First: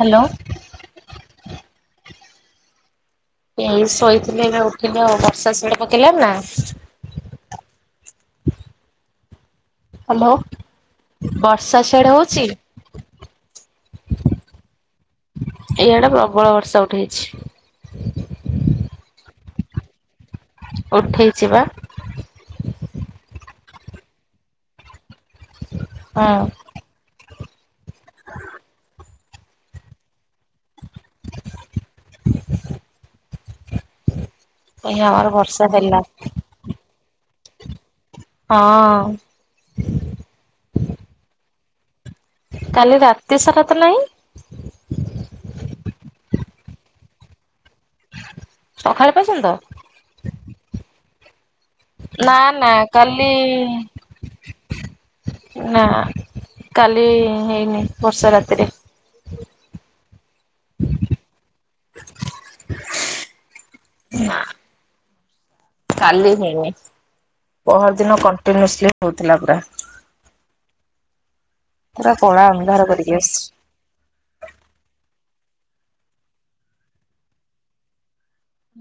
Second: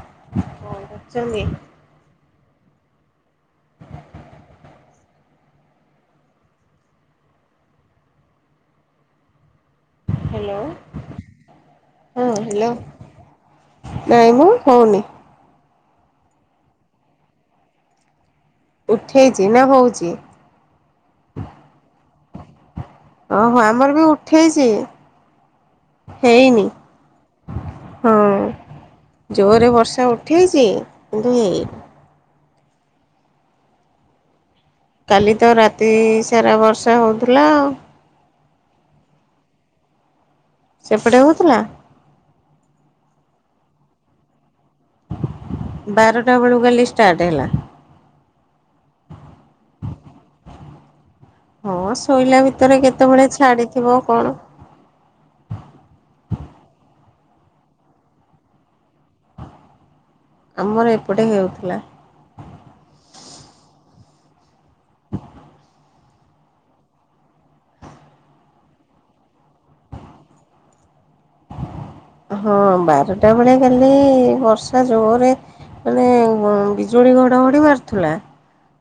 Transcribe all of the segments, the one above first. Hello. କଣ୍ କରୁଚନ୍ତି? ଏଇ ଶୋଇଥିଲି ଏଇନା ଉଠିଲି ଆଉ- ବର୍ଷା ସିଆଡେ ପକେଇଲାଣି ନା? ହ୍ୟାଲୋ। ହାଲୋ ବର୍ଷା ସିଆଡେ ହଁ ହଉଛି? ହ୍ୟାଲୋ। ନାଇଁ ମୁଁ ହଉନି। ଏଇଆଡ ପ୍ରବଳ ବର୍ଷା ଉଠେଇଚି। ଉଠେଇଚି ନା ହଉଚି? ଉଠେଇଚି ବା। ଓହୋ ଆମର ବି ଉଠେଇଚି ହଁ। ହେଇନି। ହଁ ଜୋର୍ ରେ ବର୍ଷା ଉଠେଇଚି କିନ୍ତୁ ହେଇନି। ଏଇ ଆମର କାଲି ତ ବର୍ଷା ରାତି ହେଲା ସାରା ବର୍ଷା ହଉଥିଲା ଆଉ। ହଁ। ସେପଟେ ହଉଥିଲା? କାଲି ରାତି ସାରା ତ ନାହିଁ ବାରଟା ବେଳକୁ କାଲି ଷ୍ଟାର୍ଟ ହେଲା। ସଖାଳେ ପର୍ଯ୍ୟନ୍ତ? ହଁ ନା ଶୋଇଲା ନା ଭିତରେ କେତେବେଳେ କାଲି ଛାଡିଥିବ କଣ ନା କାଲି ହେଇନି ବର୍ଷା ରାତିରେ। ଆମର ଏପଟେ ହେଉଥିଲା। ନା। କାଲି ହେଇନି ପଅର୍ ଦିନ କଣ୍ଟିନୁସଲି ହଉଥିଲା ପୁରା। ପୁରା କଳା ହଁ ଅନ୍ଧାର କରିକି ବାରଟା ଆସିଛି। ବେଳେ ହେଲେ ବର୍ଷା ଜୋର୍ ରେ ମାନେ ବିଜୁଳି ଘଡ଼ଘଡ଼ି ମାରୁଥିଲା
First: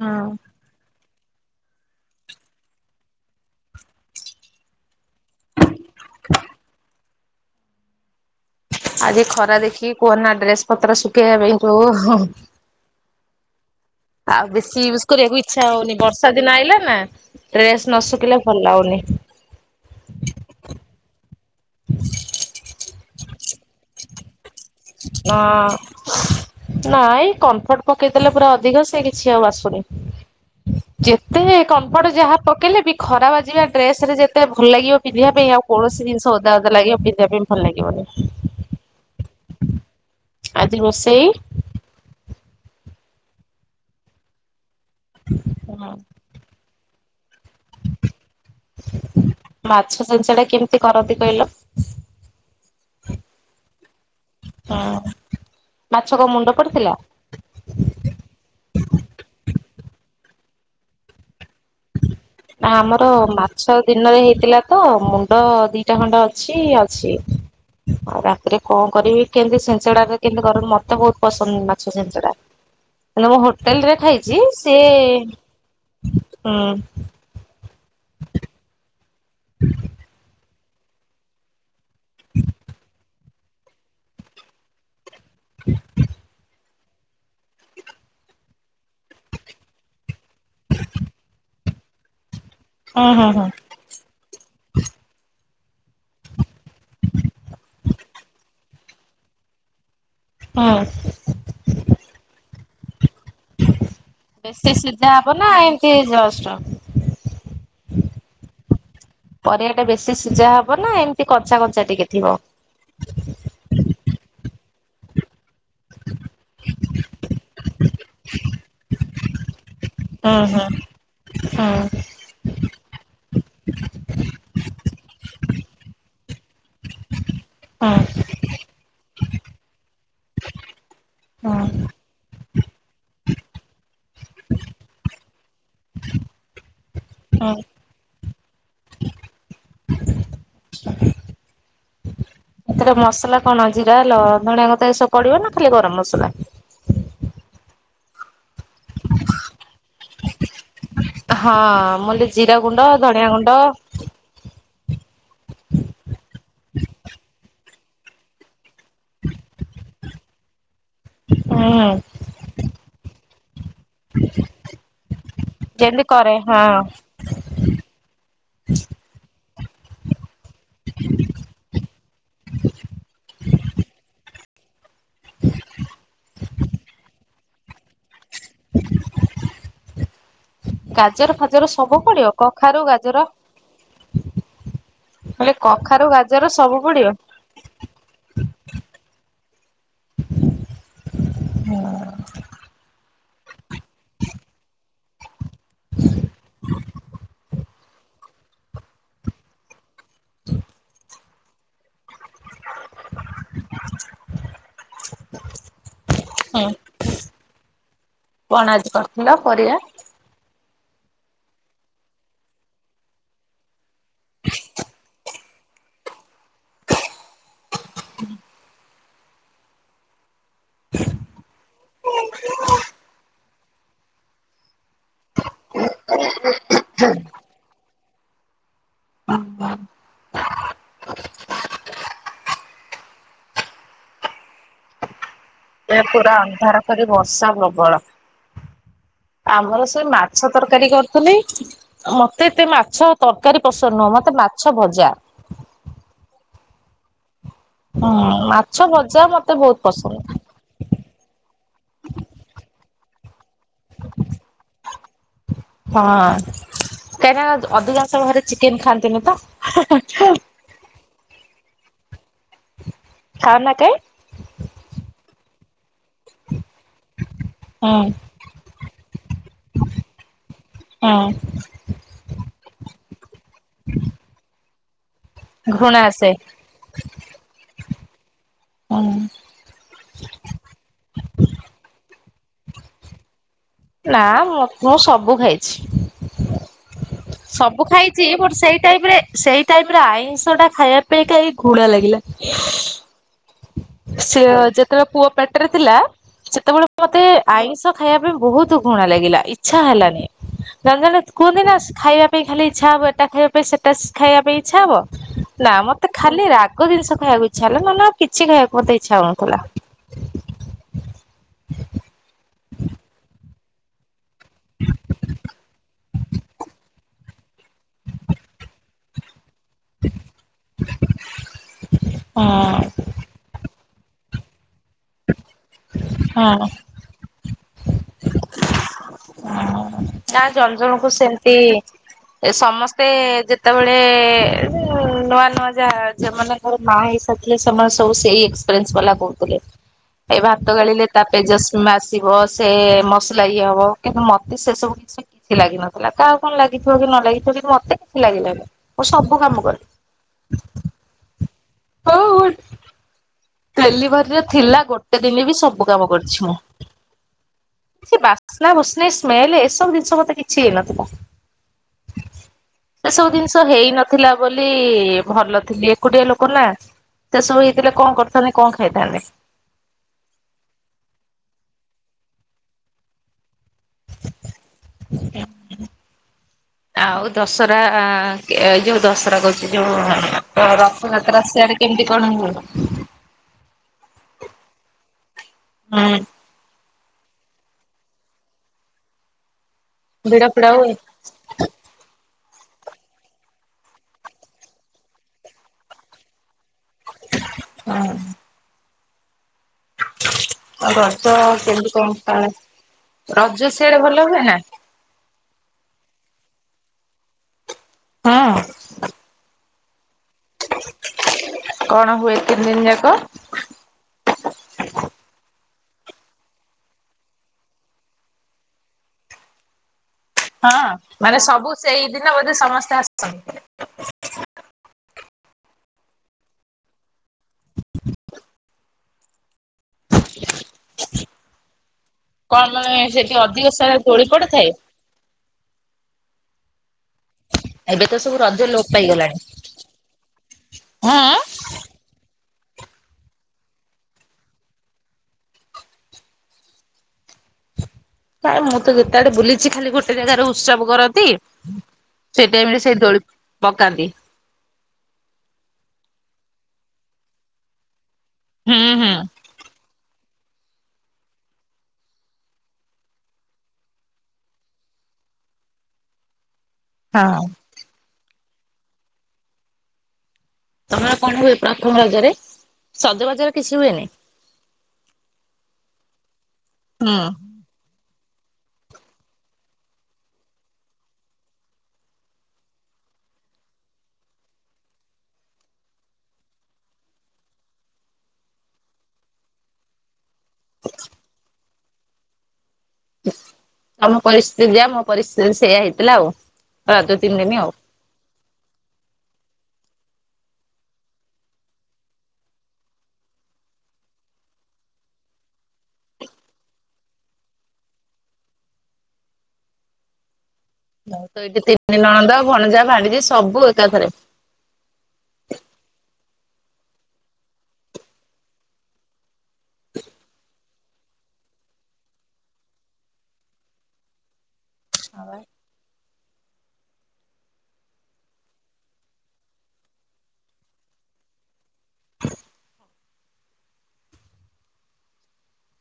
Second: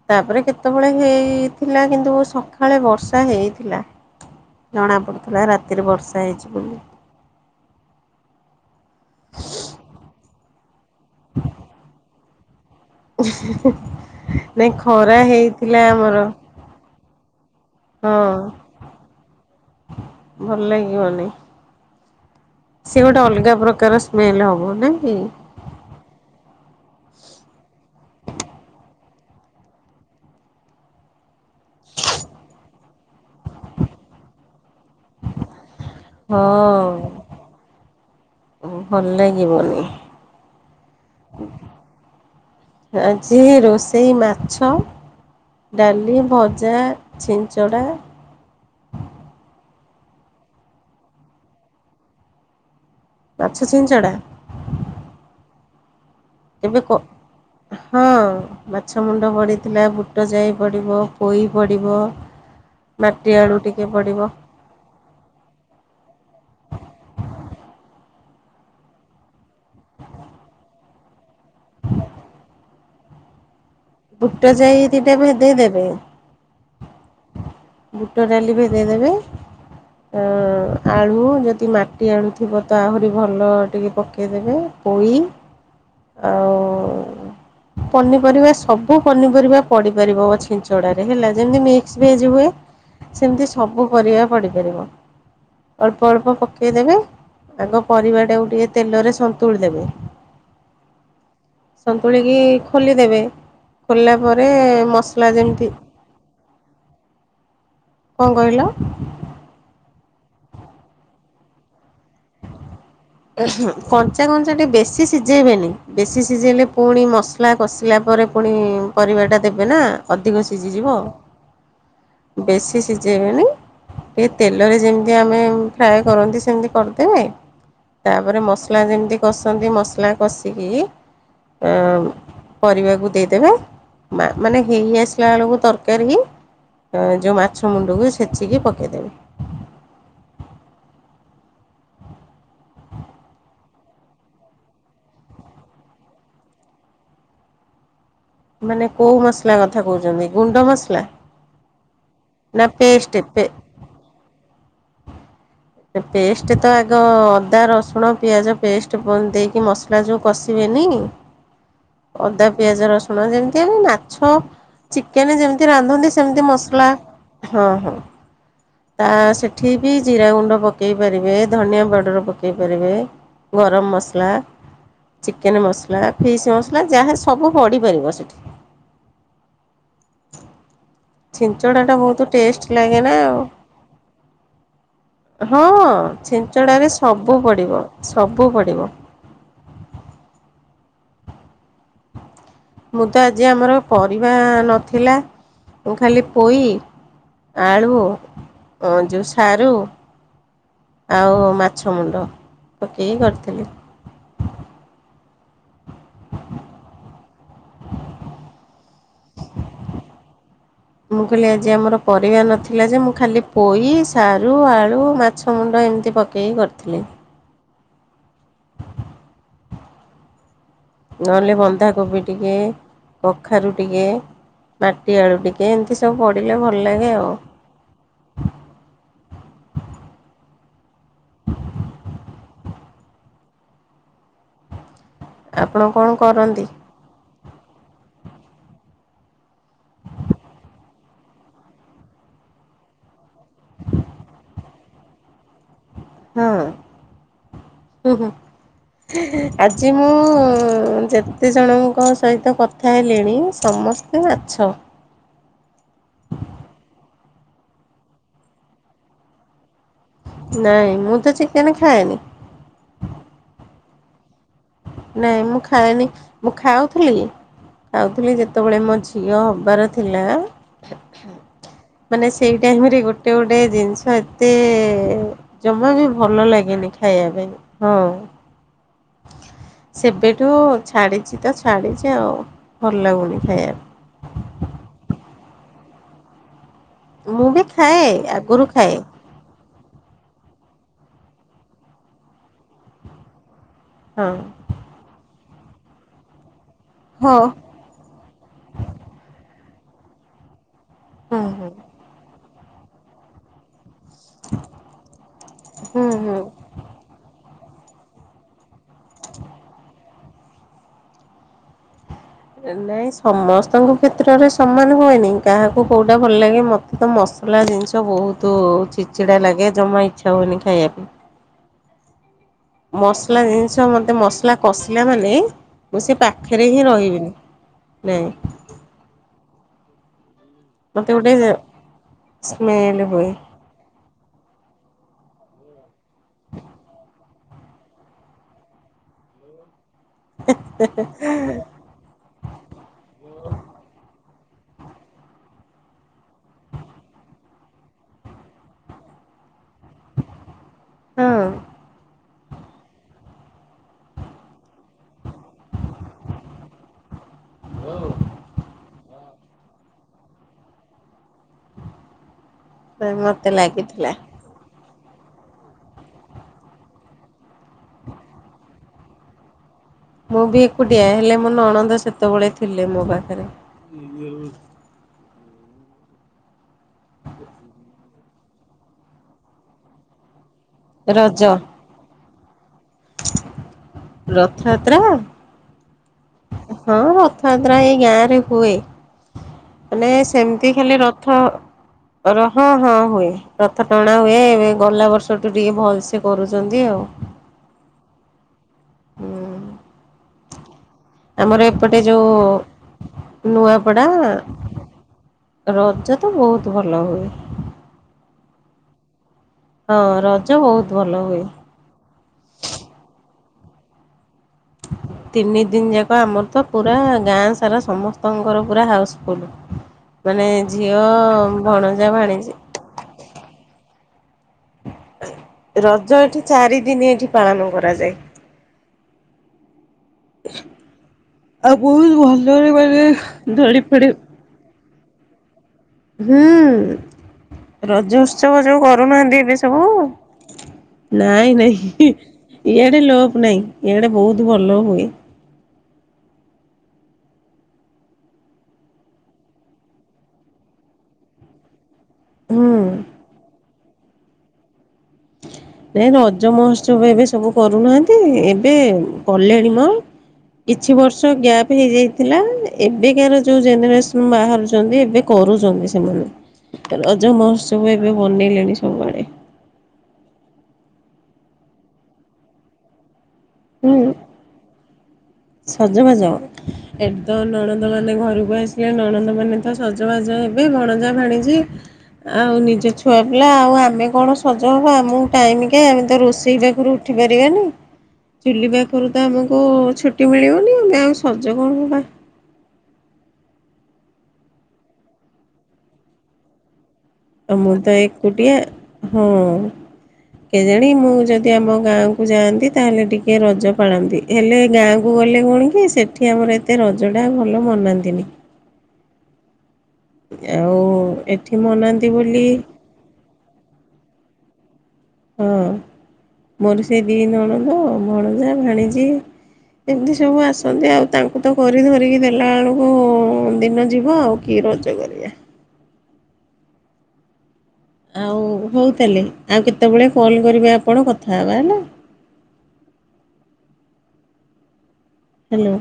ହଁ। ତାପରେ କେତେବେଳେ ହେଇଥିଲା କିନ୍ତୁ ସକାଳେ ବର୍ଷା ହେଇଥିଲା। ଜଣାପଡୁଥିଲା ରାତିରେ ବର୍ଷା ହେଇଚି ବୋଲି। ଆଜି ଖରା ଦେଖିକି କୁହନା ଡ୍ରେସ ପତ୍ର ଶୁଖେଇବା ପାଇଁ ଯଉ [inaudible] ଆଉ ନାଇଁ ବେଶୀ ୟୁଜ୍ ଖରା କରିବାକୁ ଇଚ୍ଛା ହେଇଥିଲା ହଉନି ଆମର ବର୍ଷା ଦିନ ଆଇଲା ନା ଡ୍ରେସ ନ ହଁ ଶୁଖିଲେ ଭଲ ଲାଗୁନି। ଭଲ ଲାଗିବନି। ସେ ଗୋଟେ ଅଲଗା ପ୍ରକାର ସ୍ମେଲ ହବ। ନା। ନାଇଁ କମ୍ଫର୍ଟ ପକେଇ ଦେଲେ ପୁରା ଅଧିକ ସେ କିଛି ଆଉ ବାସୁନି। ଯେତେ କମ୍ପର୍ଟ ଯାହା ପକେଇଲେ ବି ଖରା ବାଜିବା ଡ୍ରେସ ରେ ଯେତେ ଭଲ ଲାଗିବ ପିନ୍ଧିବା ପାଇଁ ଆଉ କୌଣସି ଜିନିଷ ଓଦା ଓଦା ହଁ। ଲାଗିବ ପିନ୍ଧିବା ପାଇଁ ଭଲ ଲାଗିବନି। ଭଲ ଲାଗିବନି। ଆଜି ରୋଷେଇ? ଆଜି ରୋଷେଇ ମାଛ ହଁ ଡାଲି ଭଜା। ଛିଞ୍ଚଡ଼ା। ହ ମାଛ ଛିଞ୍ଚଡ଼ା କେମତି କରନ୍ତି କହିଲ? ମାଛ ଛିଞ୍ଚଡା? ହଁ ମାଛ କଣ ମୁଣ୍ଡ କେବେ କ ପଡିଥିଲା? ହଁ ମାଛ ମୁଣ୍ଡ ପଡ଼ିିଥିଲା ବୁଟ ଯାଇ ପଡ଼ିବ। ପୋଇ ପଡ଼ିବ। ଆମର ମାଟି ଆଳୁ ମାଛ ଟିକେ ଦିନରେ ପଡ଼ିବ ହେଇଥିଲା ତ ମୁ ଣ୍ଡ ଦିଟା ଖଣ୍ଡେ ଅଛି ଅଛି। ଆଉ ରାତିରେ କଣ କରିବି କେମିତି ଛିଞ୍ଚଡାଟା କେମିତି କର ମତେ ବହୁତ ପସନ୍ଦ ମାଛ ଛିଞ୍ଚଡା। ହେଲେ ମୁଁ ହୋଟେଲ୍ ରେ ଖାଇଛି ସିଏ ଦେଇ ଦେବେ। ହୁଁ। ବୁଟ ଡାଲି ଭେଦେଇଦେବେ ଅ ଆଳୁ ଯଦି ମା ଟି ଆଳୁଥିବ ତ ଆହୁରି ଭଲ ଟିକେ ପକେଇଦେବେ ପୋଇ ଆଉ ପନିପରିବା ସବୁ ପନିପରିବା ପଡିପାରିବ ଛିଞ୍ଚଡ଼ାରେ ହେଲା ଯେମତି ମିକ୍ସ ଭେଜ ହୁଏ। ହୁଁ ହୁଁ ସେମତି ହୁଁ ସବୁ ପରିବା ପଡିପାରିବ ଅଳ୍ପ ଅଳ୍ପ ପକେଇଦେବେ। ଆଗ ପରିବାଟାକୁ ଟିକେ ତେଲରେ ସନ୍ତୁଳି ଦେବେ। ହଁ। ସନ୍ତୁଳିକି ଖୋଲିଦେବେ। ଖୋଲିଲା ପରେ ବେଶୀ ସିଧା ମସଲା ହବ ନା ଯେମିତି ଏମିତି ଜଷ୍ଟ? କଣ କହିଲ? ପରିବାଟା ବେଶୀ ସିଝା ହବ ନା ଏମତି କଞ୍ଚା କଞ୍ଚା ଟିକେ ଥିବ? କଞ୍ଚା କଞ୍ଚା ଟିକେ ବେଶି ସିଝେଇବେନି। ବେଶୀ ସିଝେଇଲେ ପୁଣି ମସଲା କଷିଲା ପରେ ପୁଣି ପରିବାଟା ଦେବେ ନା। ଅଧିକ ହୁଁ ହୁଁ ସିଝିଯିବ ହୁଁ ହୁଁ ବେଶୀ ସିଝେଇବେନି। ଏ ତେଲରେ ଯେମତି ଆମେ ଫ୍ରାଏ କରନ୍ତି ସେମିତି କର ଦେବେ ହୁଁ ତାପରେ ମସଲା ଯେମତି କଷନ୍ତି ମସଲା କଷିକି [inaudible] ପରିବାକୁ ଦେଇଦେବେ ମା ମାନେ ହେଇ ଆସିଲା ବେଳକୁ ତରକାରୀ ଯୋଉ ହୁଁ। ମାଛ ମୁଣ୍ଡକୁ ଛେଚିକି ପକେଇଦେବେ। ଏଥିରେ ମସଲା କଣ ଜିରା ଲ ଧଣିଆ ପତ୍ର ଏସବୁ ପଡ଼ିବନା ଖାଲି ଗରମ ମସଲା? ମାନେ କୋଉ ମସଲା କଥା କହୁଛନ୍ତି ଗୁଣ୍ଡ ମସଲା? ହଁ ମୁଁଲି ଜିରା ନା ଗୁଣ୍ଡ ଧଣିଆ ପେଷ୍ଟ ଗୁଣ୍ଡ। ପେଷ୍ଟ ତ ଆଗ ଅଦା, ରସୁଣ, ପିଆଜ ପେଷ୍ଟ ପ ଦେଇକି ମସ ସଲା ଯୋଉ କଷିବେନି ହୁଁ ଅଦା ପିଆଜ ରସୁଣ ଯେମିତିଆ ନୁହଁନା। ମାଛ ଚିକେନ ଯେମତି ଯେମିତି ରାନ୍ଧନ୍ତି କରେ ସେମିତି ହଁ ମସଲା। ହଁ ହଁ ତା ସେଠି ବି ଜିରା ଗୁଣ୍ଡ। ପକେଇ ପାରିବେ ଧନିଆ ପାଉଡ଼ର ପକେଇ ପାରିବେ ଗରମ ମସଲା ଚିକେନ୍ ମସଲା ଫିସ୍ ମସଲା ଯାହା ସବୁ ପଡ଼ି ପାରିବ ସେଠି। ଗାଜର ଫାଜର ଛିଞ୍ଚଡ଼ାଟା ସବୁ ବହୁତ ପଡ଼ିବ ଟେଷ୍ଟ କଖାରୁ ଲାଗେ ନା ଗାଜର। ଆଉ ହେଲେ ହଁ କଖାରୁ, ଗାଜର ସବୁ ଛିଞ୍ଚଡ଼ାରେ ପଡ଼ିବ। ସବୁ ପଡ଼ିବ ସବୁ ପଡ଼ିବ। ହଁ ମୁଁ ତ ଆଜି ଆମର ପରିବା ନଥିଲା ମୁଁ ଖାଲି ପୋଇ ଆଳୁ ଯୋଉ ସାରୁ ଆଉ ମାଛ ମୁଣ୍ଡ ପକେଇକି କରିଥିଲି। ହଁ କଣ ଆଜି କରିଥିଲ ପରିଆ? ମୁଁ କହିଲି ଆଜି ଆମର ପରିବା ନଥିଲା ଯେ ମୁଁ ଖାଲି ପୋଇ ସାରୁ ଆଳୁ ମାଛ ମୁଣ୍ଡ ଏମତି ପ କେହି କରିଥିଲେ। ନହେଲେ ବନ୍ଧାକୋବି ଟିକେ କଖାରୁ ଟିକେ। ମାଟି ଆଳୁ ଟିକେ ଏମିତି ସବୁ ପଡ଼ିଲେ ଭଲ ଲାଗେ ଆଉ। ଆପଣ ଏ କଣ ପୁରା କରନ୍ତି? ଅନ୍ଧାର କରି ବର୍ଷା ପ୍ରବଳ। ଆମର ସେ ମାଛ ତରକାରୀ କରିଥିଲି। ମତେ ଏତେ ମାଛ ତରକାରୀ ପସନ୍ଦ ନୁହଁ ମତେ ମାଛ ଭଜା। ହୁଁ ହୁଁ ହୁଁ ମାଛ ଭଜା ମତେ ବହୁତ ଆଜି ମୁ ପସନ୍ଦ। ଯେ କେତେ ଜଣଙ୍କ ସହିତ କଥା ହେଲିଣି ସମସ୍ତେ ମାଛ। ହଁ କାହିଁକି ନା ଅଧିକାଂଶ ଘରେ ଚିକେନ ଖାଆନ୍ତିନି ତ। ନାଇଁ ମୁଁ ତ ଚିକେନ ଖାଏନି। ଖାଅ ନା କାଇଁ ନାଇଁ ମୁଁ ଖାଏନି ମୁଁ ଖାଉଥିଲି ହୁଁ ଖାଉଥିଲି ଯେତେବେଳେ ମୋ ଝିଅ ହବାର ଥିଲା। ହୁଁ ମାନେ ସେଇ ଟାଇମ୍ ରେ ଗୋଟେ ଗୋଟେ ଜିନିଷ ଏତେ ଜମା ଘୃଣା ବି ଆସେ ଭଲ ଲାଗେନି ଖାଇବା ପାଇଁ। ହଁ ହଁ ସେବେଠୁ ଛାଡିଛି ତ ଛାଡିଛି ଆଉ ଭଲ ଲାଗୁନି ଖାଇବା। ନା ମ ମୁଁ ସବୁ ଖାଇଛି। ମୁଁ ବି ସବୁ ଖାଏ ଖାଇଛି ବଟ୍ ଆଗରୁ ସେଇ ଖାଏ ଟାଇପ୍ ରେ। ସେଇ ଟାଇମ୍ ରେ ଆଇଁଷ ଟା ଖାଇବା ପାଇଁ କାଇଁ ଘୃଣା ଲାଗିଲା। ହଁ ସେ ଯେତେବେଳେ ପୁଅ ପେଟରେ ଥିଲା। ସେତେବେଳେ ମତେ ହଉ ଆଇଁଷ ଖାଇବା ପାଇଁ ବହୁତ ଘୁଣା ଲାଗିଲା ଇଚ୍ଛା ହେଲାନି। ଜଣେ ଜଣେ ହୁଁ କୁହନ୍ତି ହୁଁ ନା ଖାଇଆ ଖାଲି ଇଛା ହବ ଏଟା ଖାଇବା ପାଇଁ ସେଟା ଖାଇବା ପାଇଁ ଇଛା ହବ, ନା ମତେ ହୁଁ ହୁଁ ଖାଲି ରା ରାଗ ଜିନିଷ ଖାଇବାକୁ ଇଛା ହେଲା ନ ହେଲେ କିଛି ଖାଇବା ମୋତେ ଇଛା ହଉନଥିଲା। ନାଇଁ ସମସ୍ତଙ୍କ କ୍ଷେତ୍ରରେ ସମାନ ହୁଏନି କାହାକୁ କୋଉଟା ଭଲ ଲାଗେ ମତେ ତ ମସଲା ଜିନ୍ ସ ବହୁତୁ ଚିଡ଼ି ଚିଡ଼ା ଲାଗେ ଜମା ଇଚ୍ଛା ହୁଏନି ଖାଇବା ପାଇଁ। ହୁଁ। ମସଲା ଜିନିଷ ମୋତେ ମସଲା କଷିଲା ମାନେ ମୁଁ ସେ ହୁଁ ପାଖରେ ହିଁ ରହିବିନି। ନାଇ। ନା ଜଣ ଜଣ କୁ ମୋତେ ଗୋଟେ ସେମତି ସ୍ମେଲ୍ ସମସ୍ତେ ହୁଏ ଯେ ଯେତେବେଳେ ନୂଆ ନୂଆ ଯାହା ଯଉମାନଙ୍କର ମା ହେଇସାରିଥିଲେ ସେମାନେ ସବୁ ସେଇ [unintelligible] ବାଲା କହୁଥିଲେ। ଏ ଭାତ ଗାଳିଲେ ତା ପେଜ ସ୍ମେ ଆସିବ ସେ ମସଲା ଇଏ ହବ କିନ୍ତୁ ମତେ ସେ ସବୁ କିଛି କିଛି ଲାଗି ନଥିଲା କାହା କଣ ଲାଗିଥିବ କି ନ ଲାଗିଥିବ କିନ୍ତୁ ମତେ କିଛି ଲାଗିଲାନି ମୁଁ ସବୁ କାମ କରେ। ହୁଁ। ହଉ [unintelligible] ଡେଲିଭରିରେ ଥିଲା ଗୋ ଟେ ଦିନରେ ବି ସବୁ କାମ କରିଛି ମୁଁ ସେ ବାସ୍ନା ବୁସ୍ନି ସ୍ମେଲ ଏସବୁ ଜିନିଷ ମତେ କିଛି ହେଇନଥିଲା। ସେ ସବୁ ମୋତେ ଜିନିଷ ହେଇ ଲାଗିଥିଲା ନଥିଲା ବୋଲି ଭଲ ଥିଲି ଏକୁଟିଆ ଲୋକ ନା ସେ ସବୁ ହେଇଥିଲେ କଣ କର ଥାନ୍ତି କଣ ଖାଇଥାନ୍ତି? ମୁଁ ବି ଏକୁଟିଆ ହେଲେ ମୋ ନଣନ୍ଦ ସେତେବେଳେ ଥିଲେ ମୋ ପାଖେରେ। ଆଉ ଦଶହରା ଏ ଯୋଉ ଦଶହରା କହୁଛି ଯୋଉ ରଜ ରଥଯାତ୍ରା ସିଆଡ଼େ କେମିତି କଣ ହୁଏ? ରଥଯାତ୍ରା? ହୁଁ ହଁ ରଥାଯାତ୍ରା ଏଇ ଗାଁ ରେ ହୁଏ। ମାନେ ଭିଡ ଫିଡ ସେମିତି ଖାଲି ର [inaudible] ର ହଁ ହଁ ହୁଏ। ରଥ ଟଣା ହୁଏ ଏ ଗଲା ବର୍ଷଠୁ ଟିକେ ଭଲସେ କରୁଛନ୍ତି ଆଉ। ହୁଁ। ଆମର ଏପଟେ ଯୋଉ ରଜ ସିଆଡ଼େ ଭଲ ନୂଆପଡ଼ା ହୁଏ ନା? ରଜ ତ ବହୁତ ଭଲ ହୁଏ। ହୁଁ। ହଁ ରଜ ବହୁତ ଭଲ ହୁଏ। କଣ ହୁଏ ତିନି ଦିନ ଯାକ? ତିନି ଦିନି ଯାକ ଆମର ତ ପୁରା ଗାଁ ସାରା ସମସ୍ତଙ୍କ ଘର ପୁରା ହାଉସଫୁଲ୍। ମାନେ ହଁ ଝିଅ ମାନେ ସବୁ ଭଣଜା ସେଇଦିନ ବୋଧେ ଭାଣିଜି ସମସ୍ତେ ଆସନ୍ତି। ରଜ ଏଠି ଚାରିଦିନି ଏଠି ପାଳନ କରାଯାଏ। ଆଉ ବହୁତ ଭଲରେ ମାନେ ଧୂଳି ଫୁଳି ପଡ଼ି ଥାଏ। ହୁଁ। ଏବେ ତ ରଜ ସବୁ ଉତ୍ସବ ରଜ ଯୋଉ ଲୋପ କରୁନାହାନ୍ତି ପାଇଗଲାଣି ଏବେ ସବୁ, ହଁ ନାଇଁ ନାଇଁ ଇଆଡ଼େ ଲୋପ୍ ନାଇଁ ଇଆଡ଼େ ବହୁତ ଭଲ ହୁଏ। ଥାଏ ମୁଁ ତ ଯେତେଆଡ଼େ ବୁଲିଛି ଖାଲି ଗୋଟେ ଜାଗାରେ ଉତ୍ସବ କରନ୍ତି ସେ ଟାଇମ୍ ରେ ହୁଁ ସେଇ ଦୋଳି ପକାନ୍ତି। ନାଇଁ ରଜ ମହୋତ୍ସବ ଏବେ ସବୁ କରୁନାହାନ୍ତି ଏବେ ହୁଁ ହୁଁ କଲେଣି ମ କିଛି ବର୍ଷ ଗ୍ୟାପ ହେଇଯାଇଥିଲା ଏବେକାର ଯୋଉ ଜେନେରେସନ ବାହାରୁଛନ୍ତି ଏବେ କରୁଛନ୍ତି ସେମାନେ ରଜ ହଁ ମହୋତ୍ସବ ଏବେ ବନେଇଲେଣି ସବୁଆଡ଼େ। ତମର ଗାଁରେ କଣ ହୁଏ ପ୍ରଥମ ରଜରେ, ସଜବାଜରେ କିଛି ହୁଁ ହୁଏନି? ସଜବାଜ, ହୁଁ ଏଠିତ ନଣନ୍ ନଣନ୍ଦ ମାନେ ଘରକୁ ଆସିବେ, ନଣନ୍ଦ ମାନେ ତ ସଜବାଜ ହେବେ, ଭଣଜା ଭାଣିଜି ଆଉ ନିଜ ଛୁଆ ପିଲା ଆଉ, ଆମେ କଣ ସଜ ହବୁ, ଆମକୁ ଟାଇମ କାଇଁ? ଆମେ ତ ରୋଷେଇ ପାଖୁରୁ ଉଠି ପାରିବାନି, ଚୁଲି ପାଖରୁ ତ ଆମକୁ ଛୁ ମିଳିବନି, ଆମେ ଆଉ ସଜ କଣ ହେବା? ତମ ପରିସ୍ଥିତି ଯାହା, ମୋ ପରିସ୍ଥିତି ସେଇଆ ହେଇଥିଲା ଆଉ, ରଜ ଦି ତ ମୁଁ ତ ଏକୁଟିଆ, ହୁଁ। କେଜାଣି, ମୁଁ ଯଦି ଆମ ଗାଁକୁ ଯାଆନ୍ତି, ତାହେଲେ ଟିକେ ରଜ ପାଳନ୍ତି। ହେଲେ ଗାଁକୁ ଗଲେ କଣ କି, ସେଠି ଆମର ଏତେ ରଜଟା ଭଲ ମନାନ୍ତିନି। ଆଉ ମୁଁ ତ ଏଠି ଏବେ ତିନି ମନାନ୍ତି ନଣନ୍ଦ, ବୋଲି ଭଣଜା, ଭାଣିଜି ସବୁ ଏକାଥରେ ହଁ, ମୋର ସେ ଦି ନଣଦ, ଭଣଜା, ଭାଣିଜି ଏମିତି ସବୁ ଆସନ୍ତି ଆଉ, ତାଙ୍କୁ ତ କରି ଧରିକି ଦେଲା ବେଳକୁ, ଦିନ ଯିବ ଆଉ। କି ରଜ କରିବା? ଆଉ ହଉ ତାହେଲେ, ଆଉ କେତେବେଳେ କଲ୍ କରିବେ ଆପଣ କଥା ହେବା ହେଲା। ହାଲୋ